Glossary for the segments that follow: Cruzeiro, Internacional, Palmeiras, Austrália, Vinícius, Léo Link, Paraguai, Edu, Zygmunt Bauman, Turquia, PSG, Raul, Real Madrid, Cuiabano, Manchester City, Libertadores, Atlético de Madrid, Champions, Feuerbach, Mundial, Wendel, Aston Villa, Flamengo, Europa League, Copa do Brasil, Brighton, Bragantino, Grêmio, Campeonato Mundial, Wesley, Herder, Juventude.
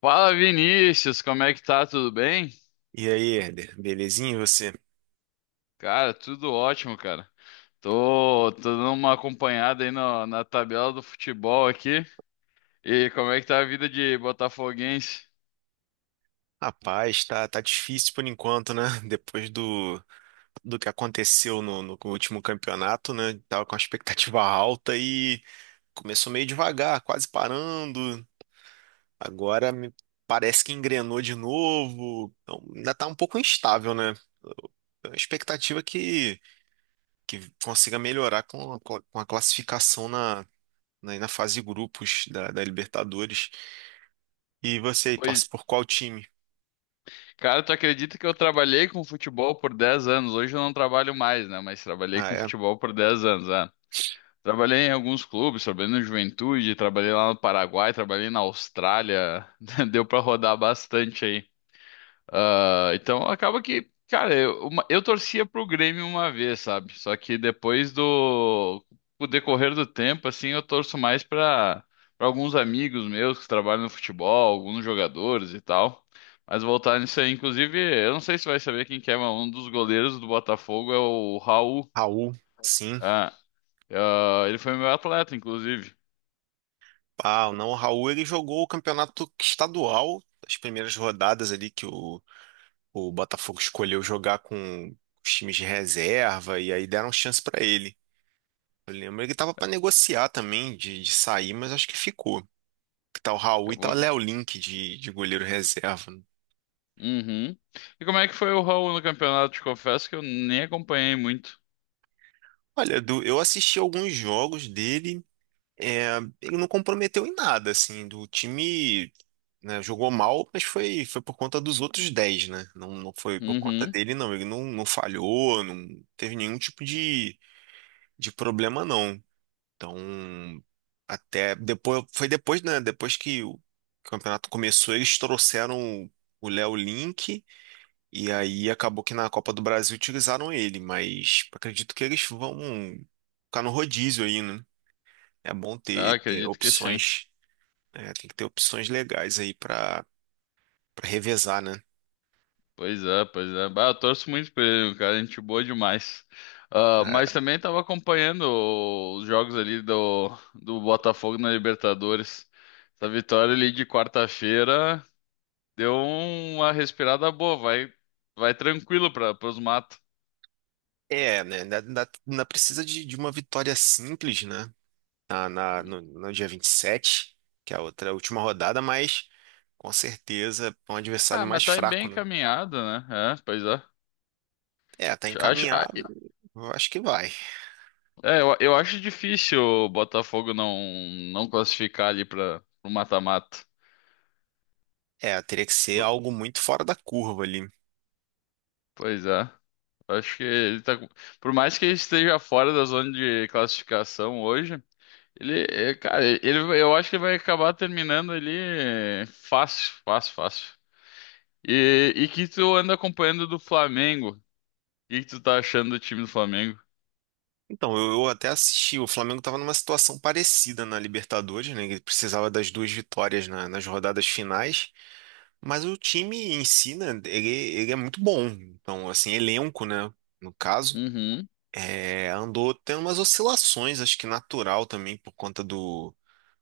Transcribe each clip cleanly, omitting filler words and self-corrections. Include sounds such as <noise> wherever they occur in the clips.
Fala, Vinícius, como é que tá? Tudo bem? E aí, Herder, belezinha e você? Cara, tudo ótimo, cara. Tô dando uma acompanhada aí no- na tabela do futebol aqui. E como é que tá a vida de botafoguense? Rapaz, tá difícil por enquanto, né? <laughs> Depois do, do que aconteceu no último campeonato, né? Tava com a expectativa <laughs> alta e começou meio devagar, quase parando. Agora me parece que engrenou de novo. Então, ainda tá um pouco instável, né? É uma expectativa que consiga melhorar com a, com a classificação na fase de grupos da Libertadores. E você aí, Pois, torce por qual time? cara, tu acredita que eu trabalhei com futebol por 10 anos? Hoje eu não trabalho mais, né? Mas trabalhei Ah, com é. futebol por 10 anos, né? Trabalhei em alguns clubes, trabalhei no Juventude, trabalhei lá no Paraguai, trabalhei na Austrália. <laughs> Deu pra rodar bastante. Ah, então acaba que, cara, eu torcia pro Grêmio uma vez, sabe? Só que depois do Com o decorrer do tempo, assim, eu torço mais pra Para alguns amigos meus que trabalham no futebol, alguns jogadores e tal. Mas voltar nisso aí, inclusive, eu não sei se vai saber quem que é, mas um dos goleiros do Botafogo é o Raul. Raul, sim. Ah, ah, ele foi meu atleta, inclusive. Ah, não, o Raul ele jogou o campeonato estadual, as primeiras rodadas ali que o Botafogo escolheu jogar com os times de reserva e aí deram chance pra ele. Eu lembro ele tava pra negociar também de sair, mas acho que ficou. Que tá o Raul e tá o Acabou. Léo Link de goleiro reserva. Uhum. E como é que foi o Raul no campeonato? Te confesso que eu nem acompanhei muito. Olha, Edu, eu assisti alguns jogos dele. É, ele não comprometeu em nada, assim, do time, né, jogou mal, mas foi por conta dos outros 10, né? Não, não foi por conta Uhum. dele, não. Ele não falhou, não teve nenhum tipo de problema, não. Então, até depois, foi depois, né? Depois que o campeonato começou, eles trouxeram o Léo Link e aí acabou que na Copa do Brasil utilizaram ele, mas acredito que eles vão ficar no rodízio aí, né? É bom Ah, ter acredito que sim. opções. É, tem que ter opções legais aí pra para revezar, né? Pois é. Bah, eu torço muito por ele, cara. Gente boa demais. Ah, mas também estava acompanhando os jogos do Botafogo na Libertadores. Essa vitória ali de quarta-feira deu uma respirada boa. Vai tranquilo para os matos. É, é, né? Ainda precisa de uma vitória simples, né? Na, na, no, no dia 27, que é a outra a última rodada, mas com certeza é um Ah, adversário mas mais tá bem fraco, né? encaminhado, né? É, pois é. É, tá Acho, ah, encaminhado, eu acho que vai. é, eu acho difícil o Botafogo não classificar ali para o mata-mata. É, teria que ser algo muito fora da curva ali. Pois é. Acho que ele tá. com- Por mais que ele esteja fora da zona de classificação hoje, ele, é, cara, ele, eu acho que ele vai acabar terminando ali, é, fácil, fácil, fácil. E que tu anda acompanhando do Flamengo? O que que tu tá achando do time do Flamengo? Então, eu até assisti, o Flamengo estava numa situação parecida na Libertadores, né? Ele precisava das duas vitórias nas rodadas finais. Mas o time em si, né, ele é muito bom. Então, assim, elenco, né, no caso, Uhum. é, andou tendo umas oscilações, acho que natural também, por conta do...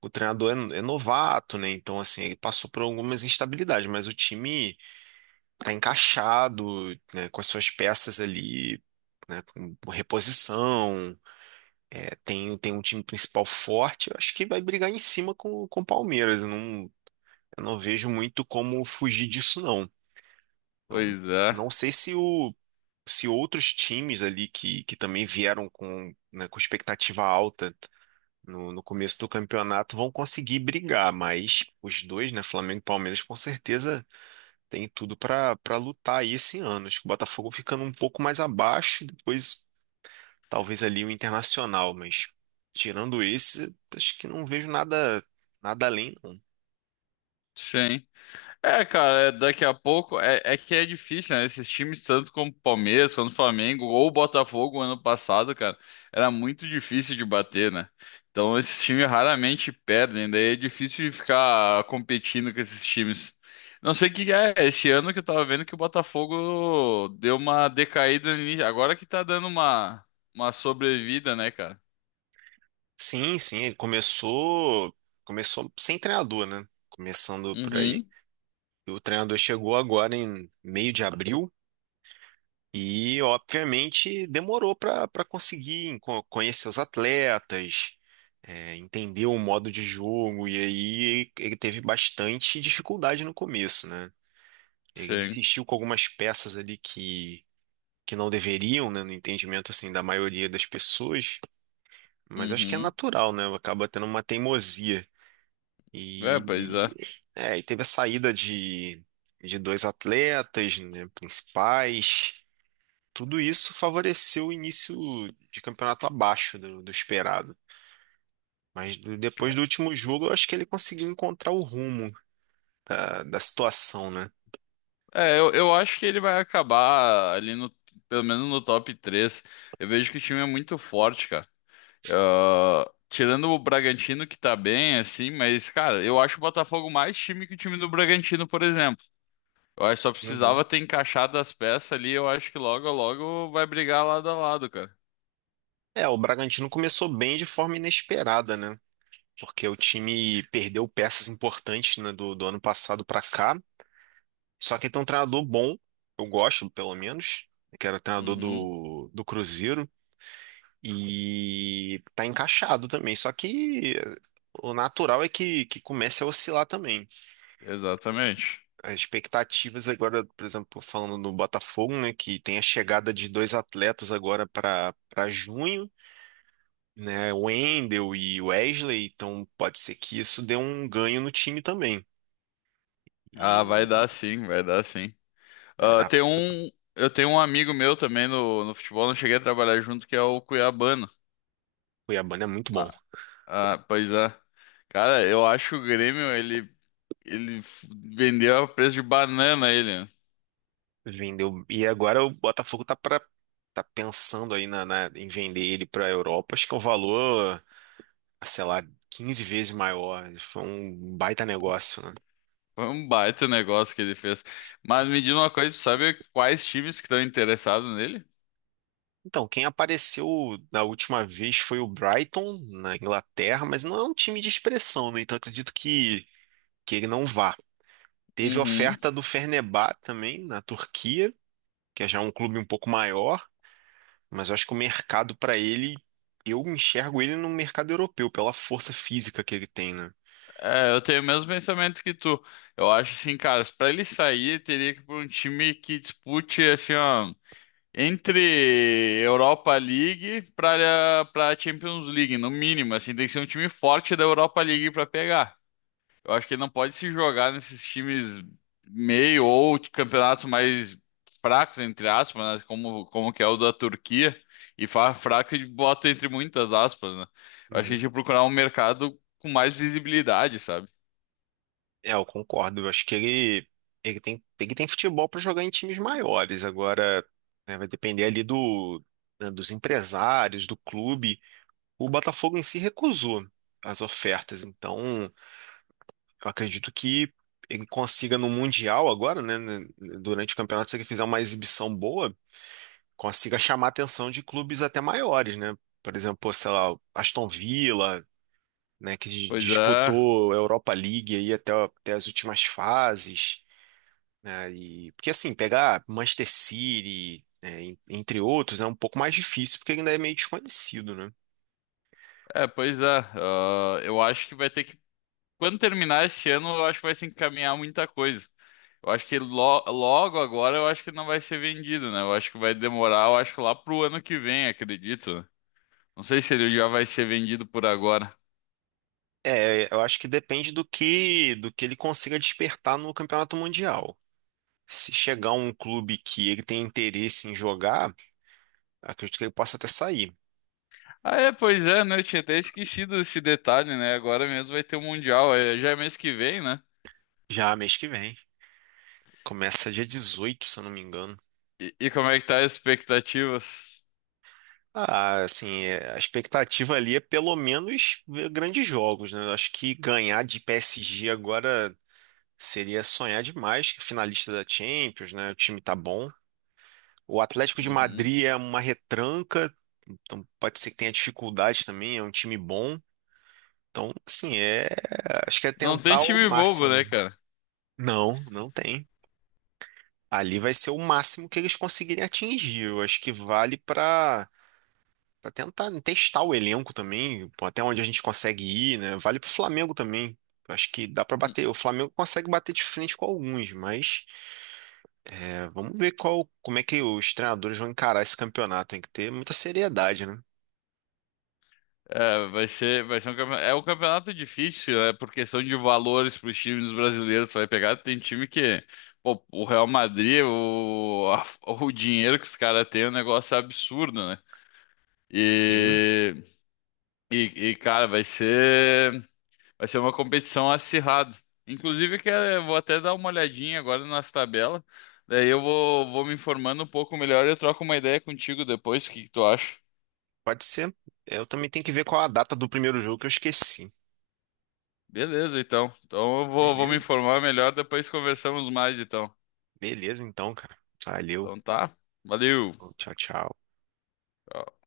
O treinador é, é novato, né, então, assim, ele passou por algumas instabilidades, mas o time tá encaixado, né, com as suas peças ali, né, com reposição, é, tem, tem um time principal forte, eu acho que vai brigar em cima com o Palmeiras, eu não... Eu não vejo muito como fugir disso, não. Então, Pois é. não sei se o se outros times ali que também vieram com, né, com expectativa alta no começo do campeonato vão conseguir brigar, mas os dois, né, Flamengo e Palmeiras, com certeza tem tudo para lutar aí esse ano. Acho que o Botafogo ficando um pouco mais abaixo, depois talvez ali o Internacional, mas tirando esse, acho que não vejo nada além, não. Sim. É, cara, é- daqui a pouco é, é que é difícil, né? Esses times, tanto como Palmeiras, quanto Flamengo ou o Botafogo ano passado, cara, era muito difícil de bater, né? Então esses times raramente perdem, daí é difícil de ficar competindo com esses times. Não sei o que é, esse ano que eu tava vendo que o Botafogo deu uma decaída, agora que tá dando uma sobrevida, né, cara? Sim, sim, ele começou sem treinador, né? Começando por aí. Uhum, O treinador chegou agora em meio de abril e, obviamente, demorou para conseguir conhecer os atletas, é, entender o modo de jogo, e aí ele teve bastante dificuldade no começo, né? Ele sim. insistiu com algumas peças ali que não deveriam, né, no entendimento assim da maioria das pessoas, mas acho que é Uhum. natural, né? Acaba tendo uma teimosia. É, pois E, é. e- é, e teve a saída de dois atletas, né, principais. Tudo isso favoreceu o início de campeonato abaixo do, do esperado. Mas depois do último jogo, eu acho que ele conseguiu encontrar o rumo da situação, né? Eu acho que ele vai acabar ali no, pelo menos no top 3. Eu vejo que o time é muito forte, cara. Ah, tirando o Bragantino, que tá bem, assim, mas, cara, eu acho o Botafogo mais time que o time do Bragantino, por exemplo. Eu acho que só Uhum. precisava ter encaixado as peças ali, eu acho que logo, logo vai brigar lado a lado, cara. É, o Bragantino começou bem de forma inesperada, né? Porque o time perdeu peças importantes, né, do ano passado para cá. Só que tem um treinador bom, eu gosto, pelo menos, que era o treinador Uhum, do Cruzeiro, e tá encaixado também. Só que o natural é que comece a oscilar também. exatamente. As expectativas agora, por exemplo, falando do Botafogo, né, que tem a chegada de dois atletas agora para junho, né, o Wendel e o Wesley, então pode ser que isso dê um ganho no time também. Ah, vai E dar sim, vai dar sim. né, Ah, a tem um, eu tenho um amigo meu também no futebol, não cheguei a trabalhar junto, que é o Cuiabano. Cuiabana é muito bom. Ah, pois é. Cara, eu acho que o Grêmio, ele f- vendeu a preço de banana ele, né? Vendeu. E agora o Botafogo tá pensando aí na, em vender ele para a Europa. Acho que é um valor, ah, sei lá, 15 vezes maior. Foi um baita negócio, né? Foi um baita negócio que ele fez. Mas me diz uma coisa, tu sabe quais times que estão interessados nele? Então, quem apareceu na última vez foi o Brighton, na Inglaterra, mas não é um time de expressão, né? Então acredito que ele não vá. Teve Uhum. oferta do Fenerbahçe também, na Turquia, que é já um clube um pouco maior, mas eu acho que o mercado para ele, eu enxergo ele no mercado europeu, pela força física que ele tem, né? É, eu tenho o mesmo pensamento que tu. Eu acho assim, cara, pra ele sair, teria que ir pra um time que dispute, assim, ó, entre Europa League pra Champions League, no mínimo, assim, tem que ser um time forte da Europa League pra pegar. Eu acho que ele não pode se jogar nesses times meio ou de campeonatos mais fracos, entre aspas, né? Como que é o da Turquia. E fala fraco e bota entre muitas aspas, né? Eu acho que a gente Uhum. tinha que procurar um mercado com mais visibilidade, sabe? É, eu concordo. Eu acho que ele, ele tem futebol para jogar em times maiores. Agora, né, vai depender ali do, né, dos empresários, do clube. O Botafogo em si recusou as ofertas, então eu acredito que ele consiga no Mundial agora, né, durante o campeonato, se ele fizer uma exibição boa, consiga chamar a atenção de clubes até maiores, né? Por exemplo, sei lá, o Aston Villa, né, que Pois é, disputou a Europa League aí até as últimas fases, né? E, porque assim, pegar Manchester City, né, entre outros, é um pouco mais difícil porque ele ainda é meio desconhecido, né? pois é. Ah, eu acho que vai ter que. Quando terminar esse ano, eu acho que vai se encaminhar muita coisa. Eu acho que logo agora eu acho que não vai ser vendido, né? Eu acho que vai demorar, eu acho que lá pro ano que vem, acredito, né? Não sei se ele já vai ser vendido por agora. É, eu acho que depende do que ele consiga despertar no Campeonato Mundial. Se chegar um clube que ele tem interesse em jogar, acredito que ele possa até sair. Ah, é, pois é, né? Eu tinha até esquecido desse detalhe, né? Agora mesmo vai ter o Mundial, é, já é mês que vem, né? Já mês que vem. Começa dia 18, se eu não me engano. E como é que tá as expectativas? Ah, assim, é, a expectativa ali é pelo menos ver grandes jogos, né? Eu acho que ganhar de PSG agora seria sonhar demais, que finalista da Champions, né? O time tá bom. O Atlético de Uhum. Madrid é uma retranca, então pode ser que tenha dificuldade também, é um time bom. Então, assim, é, acho que é Não tem tentar o time bobo, máximo. né, cara? Não, não tem. Ali vai ser o máximo que eles conseguirem atingir. Eu acho que vale para tentar testar o elenco também, pô, até onde a gente consegue ir, né? Vale para o Flamengo também. Eu acho que dá para Hum, bater. O Flamengo consegue bater de frente com alguns, mas é, vamos ver qual, como é que os treinadores vão encarar esse campeonato. Tem que ter muita seriedade, né? É, vai ser um campeonato, é um campeonato difícil, né? Por questão de valores para os times brasileiros, você vai pegar, tem time que, pô, o Real Madrid, o dinheiro que os caras têm é um negócio absurdo, né? Sim. E, e, e, cara, vai ser. Vai ser uma competição acirrada. Inclusive, vou até dar uma olhadinha agora nas tabelas. Daí vou me informando um pouco melhor e eu troco uma ideia contigo depois. O que que tu acha? Pode ser. Eu também tenho que ver qual a data do primeiro jogo que eu esqueci. Beleza, então. Então vou me Beleza? informar melhor, depois conversamos mais, então. Beleza, então, cara. Valeu. Então tá. Valeu. Tchau, tchau. Tchau.